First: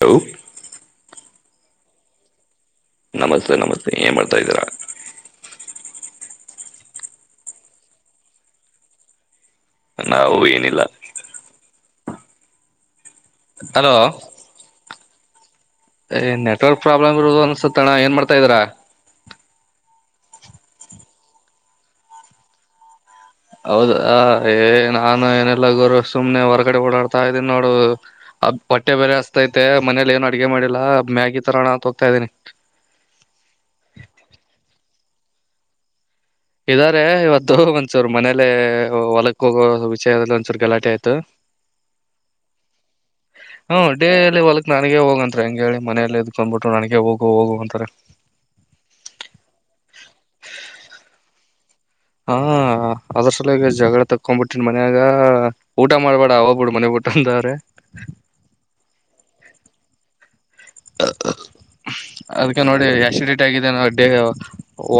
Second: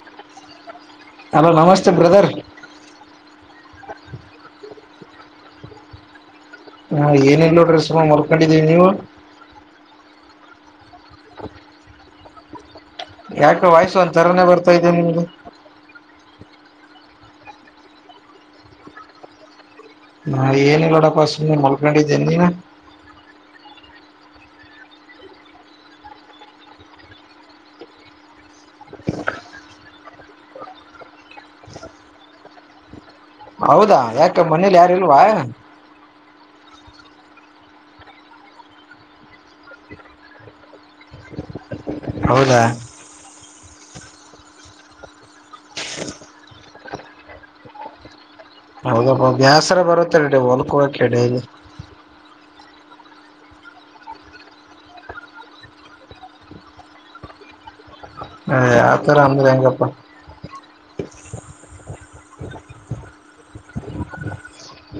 Hello hello ನಮಸ್ತೆ brother ನಮಸ್ತೆ ನಮಸ್ತೆ ಏನ್ ಮಾಡ್ತಾ ಇದ್ದೀರಾ ಹಾ ಏನಲ್ಲೋ ಡ್ರೆಸ ಮರ್ಕೊಂಡಿದ್ದೀನೀವು ನಾವು ಏನಿಲ್ಲ ಯಾಕೆ ಹಲೋ ವಯಸ್ಸು ಒಂಥರನೇ ಬರ್ತಾ ಇದದೆೇ ನಿಮ್ಗೆ ಏ ನೆಟ್ವರ್ಕ್ ಪ್ರಾಬ್ಲಮ್ ಇರುೋದು ಅನ್ಸತ್ತಣ ಏನ್ ಮಾಡ್ತಾ ಇದ್ರಾ ನಾ ಏನಲ್ಲೋಡಪ್ಪ ಸು ಮಳ್ಕೊಂಡಿದ್ದೇ ನೀನ ಹೌದ ಏ ನಾನು ಏನೆಲ್ಲ ಗುರು ಸುಮ್ನೆ ಹೊರಗಡೆ ಓಡಾಡ್ತಾ ಇದ್ದೀನಿ ನೋಡು ಅ ಬಟ್ಟೆ ಬೆಲೆಸ್ತತೆ ಮನೇಲಿ ಏನು ಅಡ್ಗೆ ಮಾಡಿಲ್ಲಾ ಮ್ಯಾಗಿ ತರೋಣ ಅಂತ ಹೋಗ್ತಾ ಇದ್ದೀನಿ ಹೌದಾ ಯಾಕ ಮನೇಲಿ ಯಾರಲ್ವಾ ಇದಾರೆ ಇವತ್ತು ಒಂದಸೂರ್ ಮನೇಲೆ ಹೊಲಕ್ ಹೋಗೋ ವಿಷಯದಲ್ಲಿ ಒಂದ್ಸೂರು ಗಲಾಟೆ ಆಯ್ತು ಹೌದಾ ಹ್ಮ ಡೇಲಿ ಹೊಲಕ್ ನನಗ ಹೋಗ ಅಂತ ಹೆಂಗಗೆ ಹೇಳಿ ಮನೆಯಲ್ಲಿ ಇದದ್ಕೊಂಡ್ಬಿಟ್ಟು ನನಗ ಹೋಗು ಹೋಗು ಅಂತಾರೆ ಹೌದಪ್ಪ ಬೇಸರ ಬರುತ್ತ ರ ಹೊಲ್ಕ ಹಕಡಲ್ಲಿ ಹ್ಮ ಅದ್ರ ಸಲ ಈಗ ಜಗಳ ತಕೊಬಿಟ್ಟನ್ ಮನ್ಯಾಗ ಊಟ ಮಾಡ್ಬೇಡ ಆಗ್ಬಿಡು ಮನೆಬಟ್ಟ ಅಂತಾರೆ ಹ ಯತ್ರರ ಅಂದರೆಂಗಪ್ಪ ಅದ್ಕ್ಕೆ ನೋಡಿ ಆಶಿಡೇಟ್ ಆಗಿದೆ ನ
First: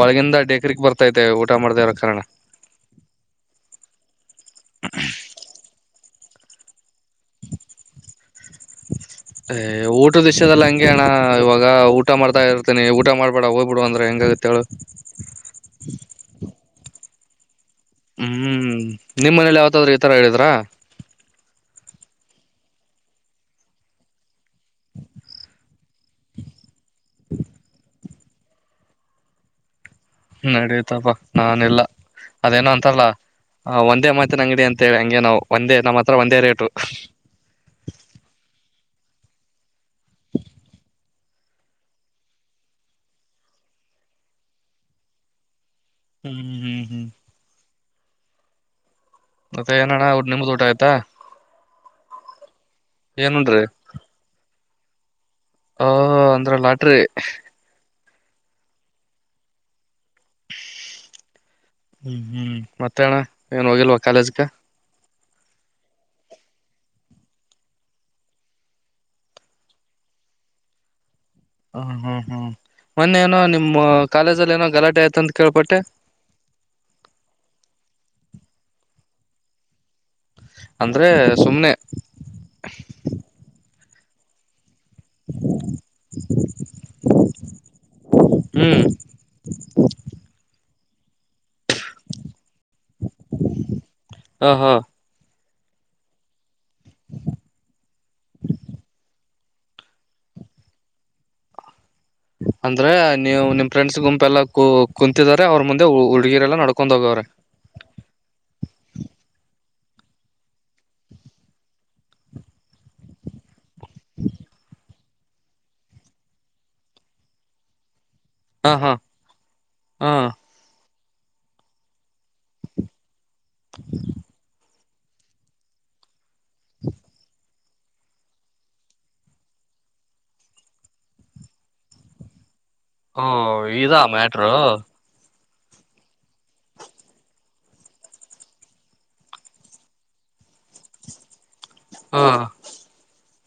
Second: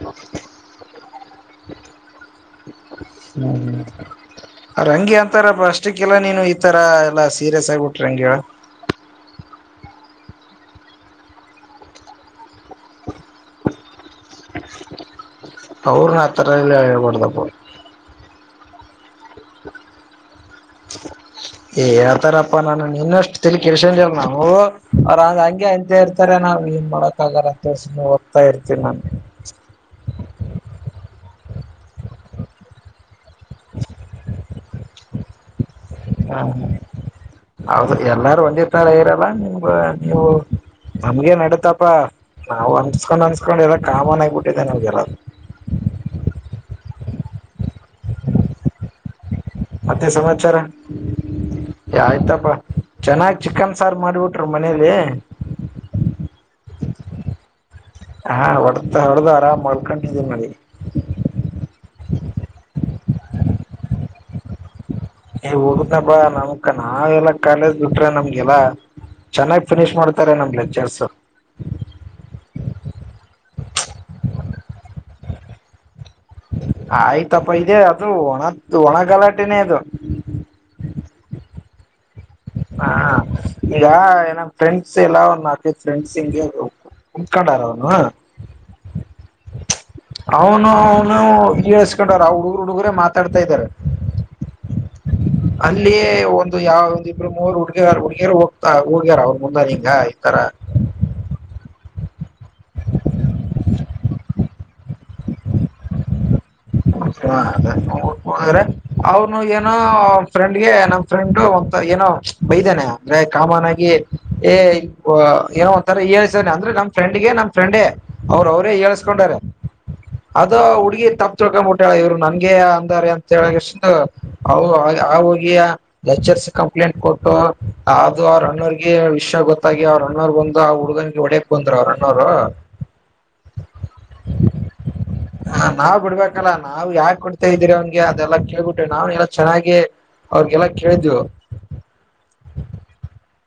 ಒಳಗಿಂದ ಡೇಕ್ರಕ್ ಬರ್ತೈತೆ ಊಟ ಮಾಡ್ದ ಇ ಕಾರಣ ಹ್ಮ್ ರಂಗಿ ಅಂತಾರಪ್ಪ ಅಷ್ಟಕ್ಕಲ್ಲ ನೀನು ಈತರ ಎಲ್ಲಾ ಸೀರಿಯಸ್ ಆಗಿಬಿಟ್ರಿ ರಂಗಿ ಏ ಊಟ ದೃಶ್ಯದದಲ್ಲಿ ಹಂಗೆ ಅಣ್ಣ ಇವಾಗ ಊಟ ಮಾಡ್ತಾ ಇರ್ತನಿ ಊಟ ಮಾಡ್ಬೇಡ ಹೋಗ್ಬಿಡು ಅಂದ್ರೆ ಹೆಂಗ ಗತ್ತಳ ಅವ್ರ ಆ ತರಲ್ಲ ಹೇಳ್ಬಡ್ದಪ್ಪ ಹ್ಮ್ ನಿಮ್ಮನೇಲಿ ಯಾವತಾದ್ರೂ ಈತರ ಹೇಳಿದ್ರ ಏ ಹಳ್ತಾರಪ್ಪಾ ನಾನು ಇನ್ನಷ್ಟು ತಿಲಿ ಕೆಳ್ಸೊಂಡವ ನಾವು ಅವ್ರ ಹಗೆ ಅಂತ ಇರ್ತಾರೆ ನಾವು ಏನು ಮಾಡಕ್ಕಾಗಲ್ಲ ಅಂತೆ ಓದ್ತಾ ಇರ್ತೀವಿ ನಾವು ನಡತಪಾ ನಾನೆಲ್ಲ ಅದೇನೋ ಅಂತಾರಲ್ಲ ಒಂದೇ ಮತಿನ ಅಂಗಡಿ ಹಂಗೆ ನಾವು ಒಂದೇ ಮಾತು ಹ್ಮ ಹೌದು ಎಲ್ಲಾರು ಒಂದೇ ತರ ಇರಲ್ಲ ನಿಮ್ ನೀವು ನಮ್ಗೇನ್ ನಡತಪ್ಪಾ ನಾವು ಅನ್ಸ್ಕೊಂಡ್ ಅನ್ಸಡಲ್ಲ ಕಾಮನ್ಗಬಿಟ್ಟಿದ್ದೆ ನಮ್ಗೆಲ್ಲ ಹ್ಮಹ್ಮ್ ಹ್ಮ್ ಮತ್ತೆ ಏನಣ್ಣ ಮತ್ತೆನ್ ಅವ್ರ ನಿಮ್ದ ಸಮಾಚಾರಾ ಊಟ ಆಯ್ತಾ ಆಯ್ತಪ್ಪಾ ಏನ್ ಚೆನ್ನಾಗ್ ಚಿಕನ್ ಸಾರು ಮಾಡ್ಬಿಟ್ರ ಮನೇಲಿ ಹ ಅಂದ್ರ ಲಾಟ್ರಿ ಹಾ ಹೊಡೆತ ಹೊಡೆದು ಆರಾಮ ಮಾಡಳ್ಕೊಂಡಿದ್ದೀ ನಡಿ ಮತ್ತಣ ಏನ್ ಹೋಗಿಲ್ವ ಕಾಲೇಜ್ಗಕ ಏ ಹೊದನ ಬಾ ನಮಕ ನಾವೆಲ್ಲಾ ಕಾಲೇಜ್ ಬಿಟ್ರೆ ನಮ್ಗೆಲ್ಲಾ ಚೆನ್ನಾಗ್ ಫಿನಿಶ್ ಮಾಡ ನಮ್ ಲೆಕ್ಚರ್ಸ್ ಹ್ಮ ಹ್ಮ್ ಹ್ಮ್ ಮೊನ್ನೆ ಏನೋ ನಿಮ ಕಾಲೇಜಲ್ಲಿ ಏನೋ ಗಲಾಟೆ ಆಯ್ತ ಅಂತ ಕೇಳ್ಪಟ್ಟೆ ಆಯ್ತಪ್ಪ ಇದೆ ಅದು ಒಣತ್ ಒಣಗಲಾಟೆನೆೇ ಅದು ಅಂದ್ರೆ ಸುಮ್ಮನೆ ಹಾ ಈಗ ಏನ ಫ್ರೆಂಡ್ಸ್ ಎಲ್ಲಾ ನಾಕೈದ ಫ್ರೆಂಡ್ಸ್ಅಂದುಕೊಂಡರು ಹ್ಮ್ ಅವನು ಹೌ [unintelligible] ಹುಡುಗರು ಹುಡುಗರೇ ಮಾತಾಡ್ತಾ ಇದ್ದಾರೆ ಹ ಹಾ ಅಲ್ಲಿಯೇ ಒಂದು ಯಾವ್ದ ಇಬ್ರು ಮೂರು ಹುಡುಗಿಯರ, ಹುಡುಗಿಯರ ಹೋಗ್ಯಾರ ಅವರ ಮುಂದೆ ಹಿಂಗ ಹ ಅಂದ್ರೆ ನೀವು ನಿಮ್ ಫ್ರೆಂಡ್ಸ್ ಗುಂಪು ಕುಂತಿದಿದ್ದಾರೆ ಅವರ ಮುಂದೆ ಹುಡುಗಿಯರ ನಢಕೊಂತು ಹ ಅದ ಹ್ರೆ ಅವ್ನು ಏನೋ ಫ್ರೆಂಡ್ಗೆ ನಮ್ ಫ್ರೆಂಡ್ ಒಂತ ಏನೋ ಬೈದಾನೆ ಅಂದ್ರೆ ಕಾಮನ್ ಆಗಿ ಏ ಏನೋ ಒಂಥರ ಏಳ್ತ ಅಂದ್ರೆ ನಮ್ ಫ್ರೆಂಡ್ಗೆ ನಮ್ ಫ್ರೆಂಡೇ ಅವ್ರ ಅವರೇ ಹಾ ಹಾ ಹೇಳಸಕೋಡಾರೆ ಹಾ ಅದು ಹುಡುಗಿ ಳ್ಕೊಬಿಟ್ಟಳ ಇವ್ರು ನನ್ಗೆ ಅಂದಾರೆ ಅಂತ ಹೇಳಿಕೇಸಿಂದ ಆ ಹೋಗಿ ಎರ್ಸ್ ಕಂಪ್ಲೇಂಟ್ ಕೊಟ್ಟು ಅದು ಅವ್ರ ಅಣೋರಿಗೆ ವಿಷಯ ಗೊತ್ತಾಗಿ ಅವ ಅವರಣ್ಣರ್ ಬಂದ್ ಆ ಹುಡುಗನ್ಗೆ ಹೋಡಕ್ ಬಂದ್ರ ಅವರ ಅಣ್ಣಾವ್ರು ಓ ಇದಾ ಮ್ಯಾಟರು ಹ ನಾವ್ ಬಿಡ್ಬೇಕಲ್ಲ ನಾವ್ ಯಾಕ ಕೊಡ್ತಾ ಇದ್ದೀರಿ ಅವನ್ಗೆ ಅದೆಲ್ಲಾ ಕೇಳ್ಬಿಟ್ಟವಿ ನಾವ್ ಎಲ್ಲ ಚೆನ್ನಾಗಿ ಅವ್ರಿಗೆಲ್ಲ ಕೇಳಿದವು ಹಾ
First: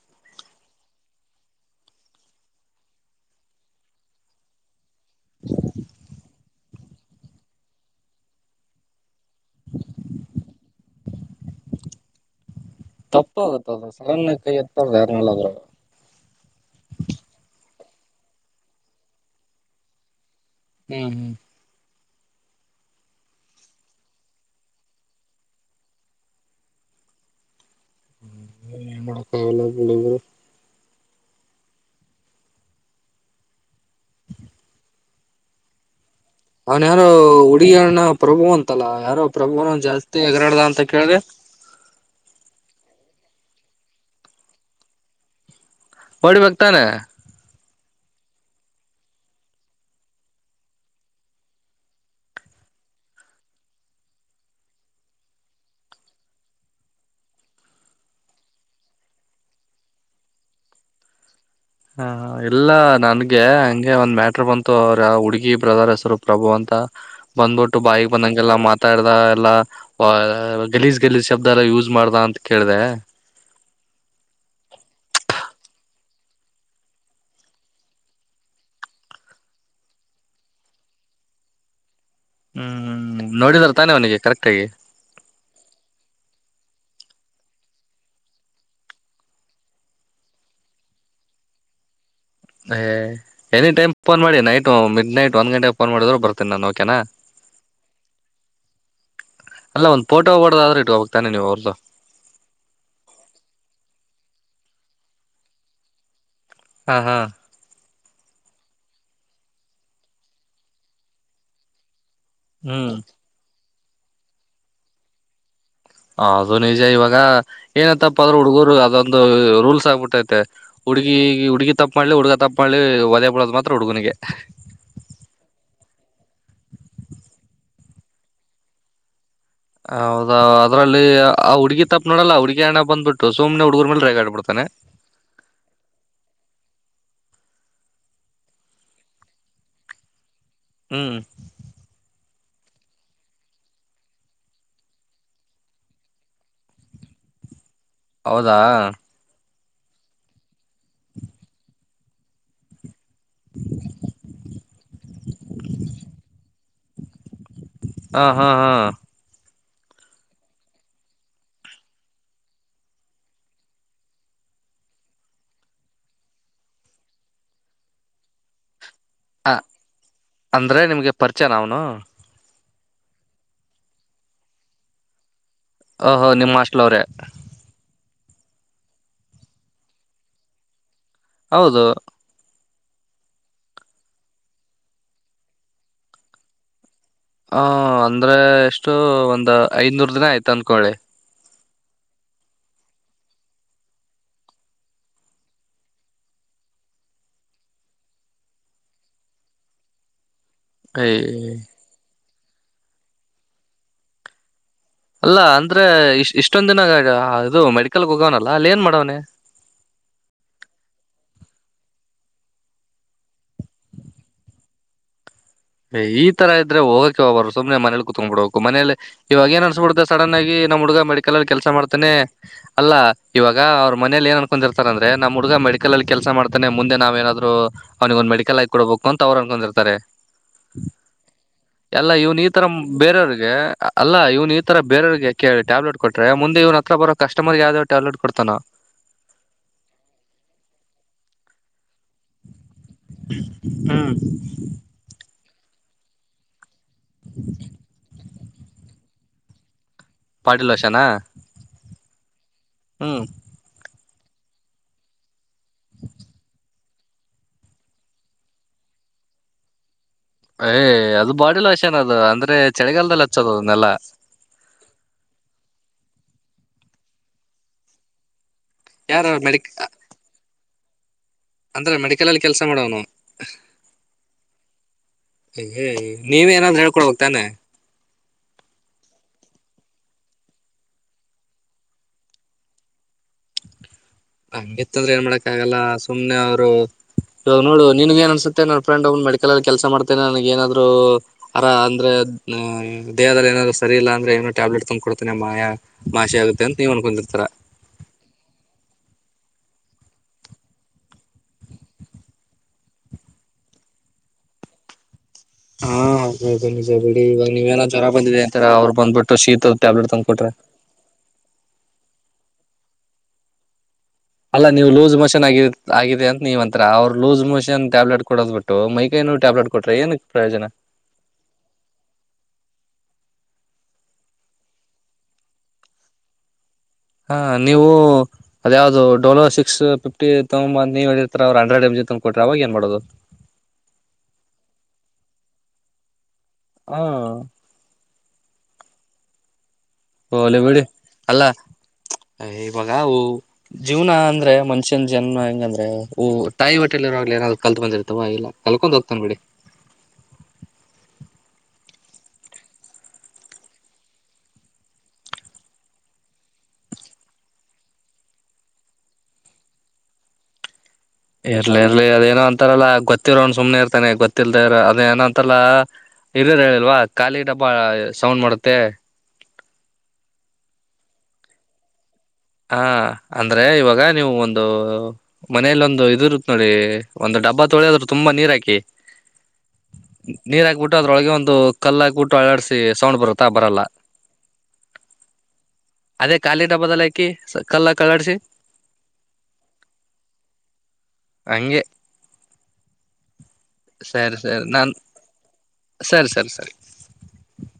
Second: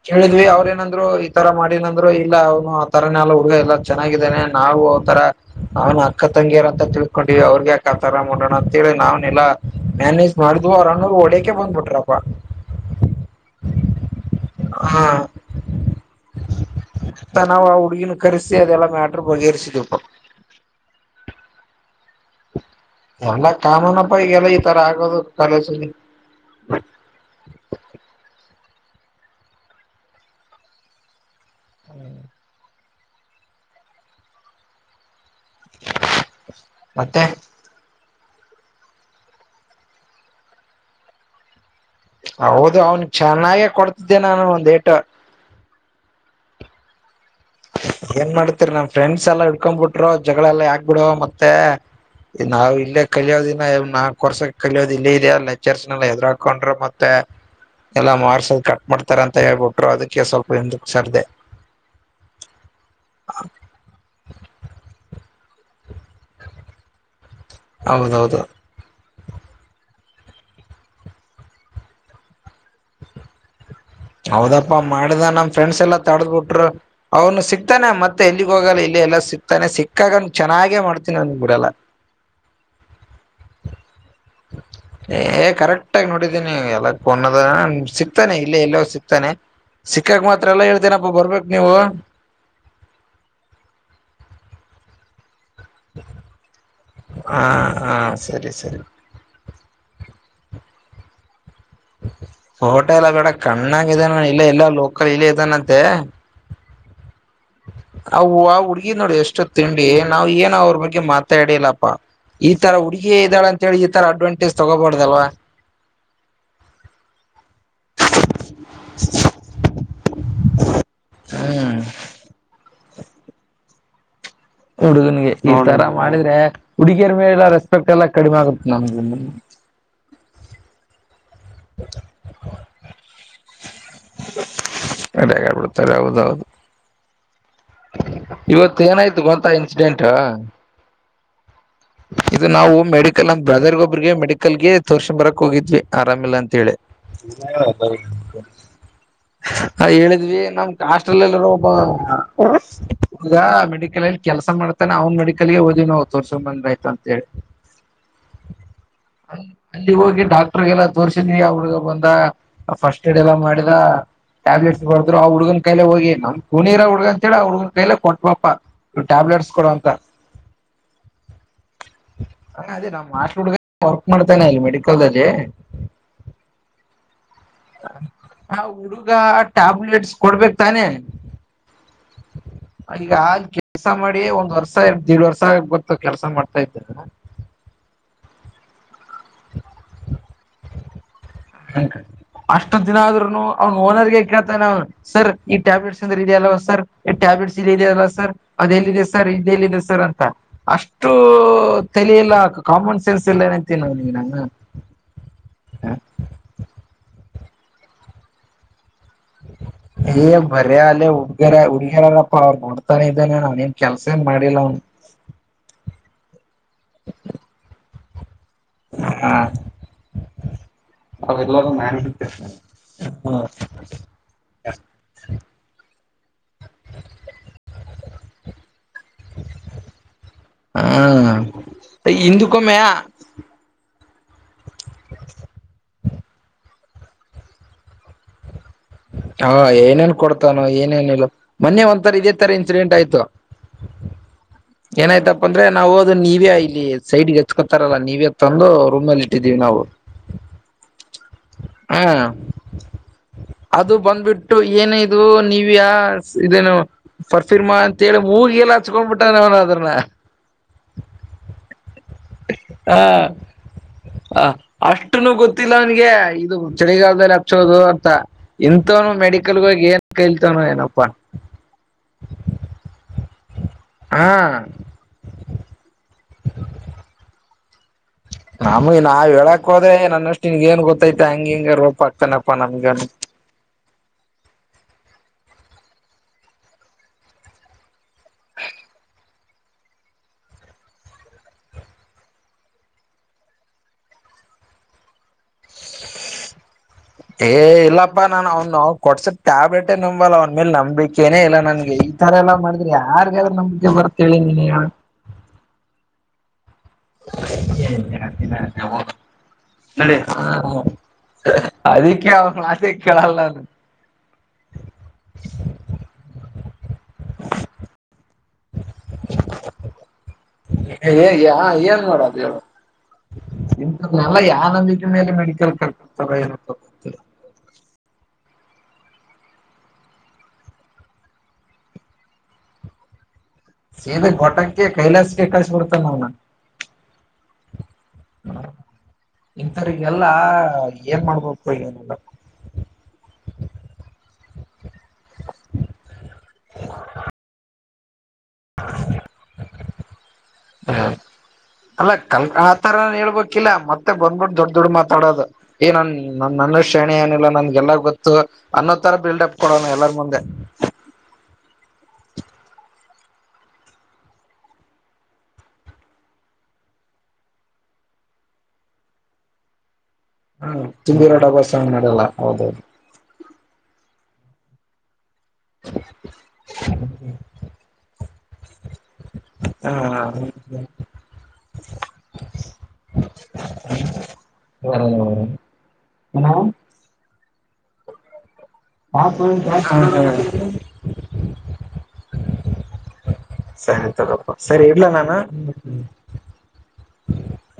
ಕೇಳಿದ್ವಿ ಅವರ ಏನಂದ್ರು ಈ ತರ ಮಾಡಿನಂದ್ರು ಇಲ್ಲ ಅವನು ಹುಡುಗ ಎಲ್ಲ ಚೆನ್ನಾಗಿದ್ದಾನೆ ನಾವು ಅವ ರ ಅವ್ನ ಅಕ್ಕ ತಂಗಿಯರ ಅಂತ ತಿಳ್ಕೊಂಡಿವ ಅವ್ರಗ್ ಯಾಕ ಆತಾರ ಮಾಡೊಣ ಅಂತೇಳಿ ನಾ ಎಲ್ಲ ಮ್ಯಾನೇಜ್ ಮಾಡಿದ್ ಅವರನ್ನ ಹೊಡಕೆ ಬಂದ್ಬಿಟ್ರಪ್ಪ ಹ ಸಲ್ಣ ಕೈ ಎತ್ತದೇತ್ ಆಗಾಗಿಲ್ಲರ ಹುಡುಗಿನ ಕರೆಸಿ ಅದೆಲ್ಲಾ ಮ್ಯಾಟರ ಬಗೆಹರ್ರಿಸಿದಿವಪ್ಪಾ ಹ್ಮ್ ಎಲ್ಲ ಕಾಮನ ಪ ಈಗೆಲ್ಲಾ ಇತರ ಆಗದು ಕಾಲೇಜ್ ನಲ್ಲಿ ಹ [unintelligible] ಹ್ಮ್ ಅವನ ಯಾರು ಮತ್ತೆ ಹುಡುಗಿ ಅಣ್ಣಾ ಪ್ರಭು ಅಂತಲ್ಲ ಯಾರೋ ಪ್ರಭುನ ಜಾಸ್ತಿ ಹೆಗರಾಡ್ದ ಅಂತ ಕೇಳ್ದೆ ಹೌದು ಅವನ್ ಚೆನ್ನಾಗೇ ಕೊಡ್ತಿದ್ದೆ ನಾನು ಒಂದ ಏಟ [unintelligible] ತಾನೆ ಏನ್ ಮಾಡ್ತಿರಿ ನಮ್ ಫ್ರೆಂಡ್ಸ್ ಎಲ್ಲ ಹಿಡ್ಕಂಡ್ ಬಿಟ್ರು ಜಗಳೆಲ್ಲ ಯಾಕ ಬೀಡು ಮತ್ತೆ ನಾವ್ ಇಲ್ಲೇ ಕಲಿಯೋದಿನ ನಾಕ್ ವರ್ಷ ಕಲಿಯೋದ ಇಲ್ಲೇ ಇದೆಯ ಲೆಕ್ಚರ್ಸ್ ನಾ ಎದರಹಾಕೊಂಡ್ರೆ ಮತ್ತೆ ಎಲ್ಲಾ ಮಾರ್ಸದ ಕಟ್ ಮಾಡ್ತಾರ ಅಂತ ಹೇಳ್ಬಿಟ್ರು ಅದಕ್ಕೆ ಸ್ವಲ್ಪ ಹಿಂದಕ್ ಸರ್ದೆ ಹ ಇಲ್ಲ ನನಗೆ ಹಂಗೆ ಒಂದ್ ಮ್ಯಾಟ್ರ ಬಂತು ಅವ್ರ ಹುಡುಗಿದು ಬ್ರದರ ಹೆಸರು ಪ್ರಭು ಅಂತ ಬಂದ್ಬಿಟ್ಟು ಬಾಯಿಗೆ ಹೌದೌದು ಬಂದಂಗೆಲ್ಲ ಮಾತಾಡ್ದ ಎಲ್ಲಾ ವ ಗಲೀಜ್ ಗಲೀಜ್ ಶಬ್ದ ಎಲ್ಲ ಯೂಸ್ ಮಾಡ್ದ ಅಂತ ಕೇಳ್ದೆ ಹೌದಪ್ಪಾ ಮಾಡ್ದ ನಮ್ ಫ್ರೆಂಡ್ಸ್ ಎಲ್ಲಾ ತಡದ್ಬಿಟ್ರು ಅವ್ನು ಸಿಕ್ತಾನೆ ಮತ್ತೆ ಎಲ್ಲಿಗ್ ಹೋಗಲ್ಲ ಇಲೆ ಎಲ್ಲ ಸಿಗ್ತಾನೆ ಸಿಕ್ಕಾಗ ಅವನಿಗೆ ಚೆನ್ನಾಗೆ ಮಾಡ್ತೀನಿ ಅವನಿಗೆನ ಬಿಡಲ್ಲಾ ಹ್ಮ್ ನೋಡಿದರ್ ತಾನೇ ಅವ್ನಿಗೆ ಕರೆಕ್ಟಾಗಿ. ಏ ಕರೆಕ್ಟ್ ಆಗಿ ಎಲ್ಲ [unintelligible] ಸಿಗ್ತಾನೆ ಇಲ್ಲ ಎಲ್ಲೂ ಸಿಕ್ತಾನೆ ಸಿಕ್ಕಾಕ್ ಮಾತ್ರ ಎಲ್ಲಾ ಹೇಳ್ತೇನಪ್ಪ ಬರ್ಬೇಕ ನೀವು. ಹೇ ಎನಿ ಟೈಮ್ ಪೋನ್ ಮಾಡಿ ನೈಟ್ ಮಿಡ್ ನೈಟ್ - - ಒಂದ್ ಗಂಟೆಗ್ ಫೋನ್ ಮಾಡಿದ್ರು ಬರ್ತೇನಾನು ಓಕೆನಾ ಹಾ ಹಾ ಸರಿ ಸರಿ ಅಲ್ಲ ಒಂದು ಪೋಟೊ [unintelligible] ಇಟ್ಕೋಬೇಕು ತಾನೆ ನೀವು ಪೋಟ ಎಲ್ಲ ಬೇಡ ಕಣ್ಣಾಗ್ ಇದಾನ ಇಲ್ಲೆ ಎಲ್ಲಾ ಲೋಕಲ್ ಗ್ ಇದಾನಂತೆ. ಹಾ ಹಾ ಹ ಆ ಹುಡ್ಗಿ ನೋಡಿ ಇಷ್ಟಾದ ತಿಂಡಿ ನಾವ್ ಏನ್ ಅವ್ರ ಬಗ್ಗೆ ಮಾತೆ ಆಡಿಲಪ್ಪ. ಈ ತರ ಹ್ಮ್ ಹುಡುಗಿ ಇದ್ದಾಳ್ ಅಂತೇಳಿ ಈ ತರ ಅಡ್ವಾಂಟೇಜ್ ತಗೋಬಾರ್ದಲ್ವಾ. ಅದು ನಿಜ ಇವಾಗ ಏನ ತಪ್ಪಾದ್ರೂ ಹುಡುಗರು ಅದೊಂದು ರೂಲ್ಸ್ ಆಗ್ಬಿಟ್ - ಮತ್ತೆ ಹುಡ್ಗಿ ಹುಡ್ಗಿ ಹ್ಮ್ ತಪ್ಪ ಮಾಡ್ಲಿ ಹುಡುಗ ತಪ್ಪ ಮಾಡ್ಲಿ ಒದೆ ಬಳೋದ್ ಮಾತ್ರ ಹುಡ್ಗನ್ಗೆ ಹುಡುಗನ್ಗೆ ಈ ತರ ಮಾಡಿದ್ರೆ ಹುಡ್ಗಿಯರ ಮೇಲಿರೂ ರೆಸ್ಪೆಕ್ಟ್ ಎಲ್ಲಾ ಕಡಿಮೆ ಆಗುತ್ತ ನಮ್ ಹೌದಾ ಅದರಲ್ಲಿ ಆ ಹುಡುಗಿ ತಪ್ಪ ನೋಡಲ್ಲ ಹುಡುಗಿ ಅಣ್ಣ ಬಂದ್ಬಿಟ್ಟು ಸುಮ್ನೆ ಹುಡುಗರ್ ಮೇಲೆ ರೇಗ ಡ್ ಬಿಡ್ತಾನೆ. ಯಾರ್ ಬಿಡ್ತಾರೆ ಹೌದೂ ಇವತ್ ಏನಾಯ್ತು ಗೊತ್ತಾ ಇನ್ಸಿಡೆಂಟು. ಹ್ಮ್ ಇದು ನಾವು ಮೆಡಿಕಲ್ ನಮ್ಮ ಬ್ರದರ್ ಒಬ್ರಗೆ ಮೆಡಿಕಲ್ಗೆ ತೋರ್ಸ ಬರಕ್ ಹೋಗಿದ್ವಿ ಆರಾಮಿಲ್ಲ ಅಂತ ಹೇಳಿ. [inaudible] ಹೌದಾ ಹ ಹೇಳಿದ್ವಿ ನಮ್ಮ ಕ್ಯಾಸ್ಟ್ರೋ ಲಾಲ್ ಇರೋ ಒಬ್ಬ. ಈಗ ಮೆಡಿಕಲ್ ಅಲ್ಲಿ ಕೆಲಸ ಮಾಡ್ತಾನೆ ಅವ್ನ್ ಮೆಡಿಕಲ್ ಗೆ ಹೋದಿವಿ ನಾವು ತೋರ್ಸ ಬಂದ್ರ ಆಯ್ತು ಅಂತ್ ಹೇಳಿ. ಹ ಹಾ ಹಾ ಅಲ್ಲಿ ಹೋಗಿ ಡಾಕ್ಟರ್ಗೆಲ್ಲ ತೋರ್ಸಿನಿ ಅವ್ರಗ ಬಂದ ಫಸ್ಟ್ ಏಡ್ ಎಲ್ಲಾ ಮಾಡಿದ. ಟ್ಯಾಬ್ಲೆಟ್ಸ್ ಬರ್ದ್ರು ಆ ಹುಗನ್ ಕೈಲೆ ಹೋಗಿ ನಮ್ ಕುಣಿ ಹುಡ್ಗ ಅಂತ ಹೇಳಿ ಹುಡ್ಗನ್ ಕೈಲೆ ಕೊಟ್ವಪ. ಹ ಅಂದ್ರೆ ನಿಮ್ಗೆ ಪರಿಚಯನ ಅವ್ನು. ಹ ಅಣ್ಣ ಅದೇ ನಮ್ಮ ಹಾಸ್ಟಲ್ ಹುಡ್ಗ ವರ್ಕ್ ಮಾಡ್ತನೆ ಇಲ್ಲಿ ಮೆಡಿಕಲಲ್ಲಿ. ಹೋ ಹೋ ನಿಮ್ಮ ಹಾಸ್ಟಲ್ ಅವ್ರೆ ಹ ಹುಡ್ಗ ಟ್ಯಾಬ್ಲೆಟ್ಸ್ ಕೊಡ್ಬೇಕ್ ತಾನೆ. ಹೌದು ಈಗ ಆ ಕೆಲ್ಸ ಮಾಡಿ ಒಂದ್ ವರ್ಷ [unintelligible] ವರ್ಷ ಆಗಕ್ಬಂತು ಕೆಲ್ಸ ಮಾಡ್ತಾ ಇದ್ ಹ ಅಂದ್ರೆ ಎಷ್ಟು ಒಂದ್ ಐನೂರ್ ದಿನ ಆಯ್ತು ಅನ್ಕೊಳ್ಳಿ. [unintelligible] ಅಷ್ಟು ದಿನ ಆದ್ರೂನು ಅವ್ನ ಓನರ್ ಗೆ ಕೇಳ್ತಾನೆ ಅವನ್ ಸರ್ ಈ ಟ್ಯಾಬ್ಲೆಟ್ಸ್ಬಂದ್ರೆ ಇದೆಯಲ್ವ ಸರ್ ಈ ಟ್ಯಾಬ್ ಟ್ಯಾಬ್ಲೆಟ್ಸ್ ಇಲ್ಲಿದೆ ಅಲ್ವ ಅದೆಲ್ಲಿದೆ ಸರ್ ಇದೆಲ್ಲಿದೆ ಸರ್ ಅಂತ. ಅಷ್ಟು ಏಯ್ ತೇಲಿ ಇಲ್ಲ ಕಾಮನ್ ಸೆನ್ಸ್ ಇಲೇನ್ ಅಂತೀನಿ ನಿನ್ ಅಣ್ಣಾ. ಅಲ್ಲಾ ಅಂದ್ರೆ ಇ ಇಷ್ಟೊಂದ್ ದಿನ ಅದು ಮೆಡಿಕಲ್ಗ್ ಹೋಗೋನಲ್ಲ ಅಲ್ಲಿ ಏನ್ ಮಾಡೊನೆ [inaudible] ಏ ಬರ್ಯ ಅಲ್ಲೇ ಹುಡ್ಗೀರ್ ಹುಡ್ಗ್ಯರಾರಪ್ಪಾ ಅವ್ರ ನೋಡ್ತಾನೆ ಇದ್ದೆನೆ ಅವನೇನ್ ಕೆಲ್ಸೇನ್ ಮಾಡಿಲ್ಲ ಅವ್ನು [inaudible] ಎ ಇತರ ಇದ್ರೆ ಹೋಗಕೆ ಬಾರ್ದ ಸುಮ್ನೆ ಮನೇಲಿ ಕುೂತ್ಕ್ಬ ಬಿಡಬೇಕ್ ಮನಲಿ ಇವಾಗ ಏನ್ ಅನ್ಸಬಿಡುತ್ತೆ ಸಡನ್ ಆಗಿ ನಮ್ಮ್ ಹುಡುಗ ಮೆಡಿಕಲ್ ಅಲ್ಲಿ ಕೆಲಸ ಅವೆಲ್ಲರೂ ನಾನೇ ಮಾಡ್ತಾನೆ ಅಲ್ಲ ಹ್ಮ್ ಇವಾಗ್ ಆ ಅವ್ರ ಮನೆಲಿ ಏನ್ ಅನ್ಕೂಡಿರ್ತಾರೆ ಅಂದ್ರೆ ನಮ್ ಹುಡ್ಗ ಮೆಡಿಕಲ್ ಅಲ್ ಕೆಲಸ ಮಾಡ್ತಾನೆ ಮುಂದೆ ನಾವ್ ಏನಾದ್ರು ಅವ್ನಿಗೆ ಒಂದ್ ಮೆಡಿಕಲ್ ಆಕೊಡ್ಬೇಕು ಅಂತ ಅವರು ಅನ್ಕೊಂಡಿರ್ತಾರೆ. ಎಲ್ಲ ಇವನ್ ಈ ತರ ಹಿಂದಕ್ಕೊಮ್ಮೆ ಬೇರೆಯವ್ರಿಗೆ. ಅಲ್ಲ ಇವ್ನ್ ಈ ತರ ಬೇರೆಯ್ರಿಗೆ ಟ್ಯಾಬ್ಲೆಟ್ ಕೊಟ್ರೆ ಮುಂದೆ ಇವ್ರು ಹತ್ರ ಬರೋ ಕಸ್ಟಮರ್ಗೆ ಯಾವ್ದಾವ್ ಟ್ಯಾಬ್ಲೆಟ್ ಕೊಡ್ತಾನ. ಹಾ ಏನೇನ್ ಕೊಡ್ತಾನೋ ಏನೇನ ಇಲ್ಲ ಮೊನ್ನೆ ಒಂಥರಾ ಇದೇ ತರ ಎಕ್ಸಿಡೆಂಟ್ ಆಯ್ತು ಹ್ಮ್ ಏನಾಯ್ತ ಅಂದ್ರೆ ನಾವು ಅದು ನೀವೇ ಇಲ್ಲಿ ಸೈಡ್ಗೆ ಎತ್ಕೊತಾರಲ್ಲಾ ನೀವೇ ತಂದು ರೂಮ್ ಅಲ್ಲಿ ಇಟ್ಟಿದೀವಿ ನಾವು. ಬಾಡಿಲೊಷನ್ನ ಹಾ ಹ್ಮ್ ಅದು ಬಂದ್ಬಿಟ್ಟು ಏನ ಇದು ನೀವ ಯ ಇದೇನು. ಫರ್ಫೀರ್ಮಾ ಅಂತೇಳಿ ಮೂಗ ಎಲ್ಲ ಹಚ್ಕೊಂಡ್ಬಿಟ್ಟಾನ ಅವನ ಅದ್ರನ್ನ. ಏ ಅದು ಬಾಡಿ ಲಾಷ್ ನದು ಅಂದ್ರೆ ಚಳಿಗಾಲದಲ್ಲಿ ಹಚ್ಚದ ಅದನ್ನೆಲ್ಲಾ. ಅ ಅಷ್ಟನು ಗೊತ್ತಿಲ್ಲ ಅವನ್ಗೆ. ಇದು ಚಳಿಗಾಲದಲ್ಲಿ ಹಚ್ಚೋದು ಅಂತ ಇಂತವನು ಯಾರು ಮೆಡಿಕಲ್ ಮೆಡಿಕ ಏನ್ ಕೈಲ್ತವನು ಏನಪ್ಪಾ. ಅಂದ್ರೆ ಮೆಡಿಕಲ್ಲ್ ಕೆಲ್ಸ ಮಾಡವನು ಹಾ ಅ ನೀವ ಏನಾದ್ರರೂ ಹೇಳ್ಕೊಡ್ಬಕ್ ತಾನೆ. ನಮ ನಾವ ಹೇಳಕ್ರರೋದ್ರೆ ನನ್ನಷ್ಟು ನಿನ್ಗ ಏನ್ ಗೊತ್ತೈತ ಹಂಗ ಹಿಂಗ ರೋಪ ಆಗ್ತಾನಪ್ಪಾ ನಮ್ಗ. [inaudible] ನಂಗಗೆತ್ತಂದ್ರೆ ಏನ್ ಮಾಡಾಕ್ಕ ಆಗಲ್ಲ ಸುಮನೆ ಅವರು ಇವಾಗ ನೋಡು ನಿನ್ಗ್ ಏನ್ ಅನ್ಸುತ್ತೆ ನನ್ ಫ್ರೆಂಡ್ ಒ್ ಮೆಡಿಕಲ್ಲ್ಲಿ ಕೆಲಸ ಮಾಡ್ತೇನೆ ನನಗ್ ಏನಾದ್ರುರ ಅಂದ್ರೆ. ದೇಹದಲ್ಲಿ ಏನಾದ್ರು ಸರಿಲ್ಲ ಅ ಏನೋ ಟ್ಯಾಬ್ಲೆಟ್ ತಂದು ಕೊಡ್ತನನೆ ಮಾಯ ಮಾಶಿ ಆಗುತ್ತೆ ಅಂತ. ನೀವ್ ಅನ್ಕೊಂಡಿರ್ತಾರ ಏ ಇಲ್ಲಪ್ಪಾ ನಾನ್ ಅವನು ಕೊಡ್ಸ ಟ್ಯಾಬ್ಲೆಟೇ ನಂಬಲ್ಲ ಅವನ ಮೇಲೆ ನಂಬಿಕೆನೆ ಇಲ್ಲ ನನ್ಗೆ ಈ ತರ ಎಲ್ಲಾ ಮಾಡಿದ್ರೆ ಯಾರ್ಗಾದ್ರೂ ನಂಬಿಕೆ ಬರ್ಥೇಳಿ. ನೀನೇ ಹೇಳು. ಹಾ ಹೌದಾದ್ ಬಿಡಿ ಇವ ನೀವೇನ ಜ್ವರ ಬಂದಿದ್ರೆ ಅಂತ ಅವ್ರು ಬಂದ್ಬಿಟ್ಟು ಶೀತದ ಟ್ಯಾಬ್ಲೆಟ್ ತಂದ ಕೊಟ್ರೆ. ಹ ಅದಕ್ಕೆ ಅವ್ನ್ ಮಾತೆ ಕೇಳಲ್ಲ ಅ ಅಲ್ಲ ನೀವ ಲೂಸ್ ಮೋಷನ್ ಆಗಿ ಆಗಿದೆ ಅಂತ ನೀವ್ಂತ್ರರ ಅವ್ರು ಲೂಸ್ ಮೋಷನ್ ಟ್ಯಾಬ್ಲೆಟ್ ಕೊಡೋದ್ ಬಿಟ್ಟು ಮೈಕೈ ನೋವ್ ಟ್ಯಾಬ್ಲೆಟ್ ಕೊಟ್ರೆ ಏನಕ್ ಪ್ರಯೋಜನ. ಇಂದಲ್ಲ ಯ ನಂಬಿಕ ಮೇಲೆ ಮೆಡಿಕಲ್ ಕಕರ್ತಾರ [unintelligible] ಹಾ ನೀವು ಅದ ಯಾವ್ದ ಡೋಲೋ ಸಿಕ್ಸ್ ಫಿಫ್ಟಿ ತೊಂಬ ನೀವ ಹ ಹೇಳಿರ್ತ ಅವ್ರು ಹಂಡ್ರೆಡ್ ಎಂ ಜಿ ತಂದು ಕೊಟ್ರ ಅವಾಗ ಏನ್ ಮಾಡೋದು. ಸೇವೆ ಟಾಕ್ಕೆ ಕೈಲಾಸಿಗೆ ಕಳ್ಸಿಬಡ್ತಾನ ನವ್ನ. ಹಾ ಇಥವರಿಗೆಲ್ಲಾ ಹೋಗ್ಲಿ ಬಿಡಿ ಏನ್ ಅಲ್ಲ ಮಾಡ್ಬೇಕು ಎನ್ ಎನ್ ಬಿಡೋದು ಇವಾಗ ಅವು ಜೀವನ ಅಂದ್ರೆ ಮನ್ಷ ಜನ್ಮ ಹೆಂಗಂದ್ರೆ ತಾಯಿ ಹೋಟೆಲಿ ಇರ್ವಗ್ಲೆ ಏನ್ ಕಲ್ತ್ ಬಂದಿತ್ತ ಅವಾ ಇಲ್ಲ ಕಲ್ಕೊಂಡ ಹೋಗ್ತಾನ ಬಿಡಿ. ಅಲ್ಲ ಕಲ್ ಆತರ ಹೇಳ್ಬೇಕಿಲ್ಲ ಮತ್ತೆ ಬಂದ್ಬಿಟ್ಟ ದೊಡ್ಡ ದೊಡ್ ಮಾತಾಡೋದು ಏನನ್ ನನ್ನ ಶಾನೆ ಏನಿಲ್ಲ ನನ್ಗೆಲ್ಲ ಗೊತ್ತು ಅನ್ನೋ ತರ ಬಿಲ್ಡ್ ಅಪ್ ಕೊಡೋಣ ಎಲ್ಲರ ಮುಂದೆ. ಇರ್ಲಿ ಇರ್ಲಿ ಅದೇ ಏನೋ ಅಂತಾರಲ್ಲ ಗೊತ್ತಿರಣ ಸುಮ್ನೆ ಇರ್ತಾನೆ ಗೊತ್ತಿಲ್ದ ಅದ ಏನೋ ಅಂತಲ್ಲ. ಇರಿರ್ ಹೇಳಿಲ್ವಾ ಖಾಲಿ ಗಟ್ಟಪ್ಪ ಸೌಂಡ್ ಮಾಡತ್ತೆ. ಹಾ ತುಂಬಿರೋ ಡಬ್ಬ ಸೌಂಡ್ ಮಾಡಲ್ಲ. ಹೌದೌದು ಹಾ ಅಂದ್ರೆ ಇವಾಗ ನೀವು ಒಂದು. ಮನೇಲಿ ಒಂದು ಇದ ಇರುತ್ತ ನೋಡಿ ಒಂದು ಡಬ್ಬಾ ತೊಳಿದ್ರೂ ತುಂಬಾ ನೀರ್ ಹಾಕಿ. ನೀರ್ ಹಾಕ್ಬಿಟ್ಟು ಅದ್ರೊಳಗೆ ಒಂದು ಕಲ್ಲ ಹಾಕ್ಬಿಟ್ಟು ಅಳಾಡ್ಸಿ ಸೌಂಡ್ ಬರುತ್ತಾ ಬರಲ್ಲ. ಹ್ಮ ಅದೇ ಕಾಲಿನ ಬದಲಕಿ ಕಲ್ಲಕ್ ಅಲ್ಲಾಡ್ಸಿ. [unintelligible] ಹಂಗೆ ಸರಿ ಸರಿತದಪ್ಪ ಸರಿ ನಾನ್ ಇಡ್ಲ ನಾನು ಸರಿ ಸರಿ ಸರಿ [unintelligible]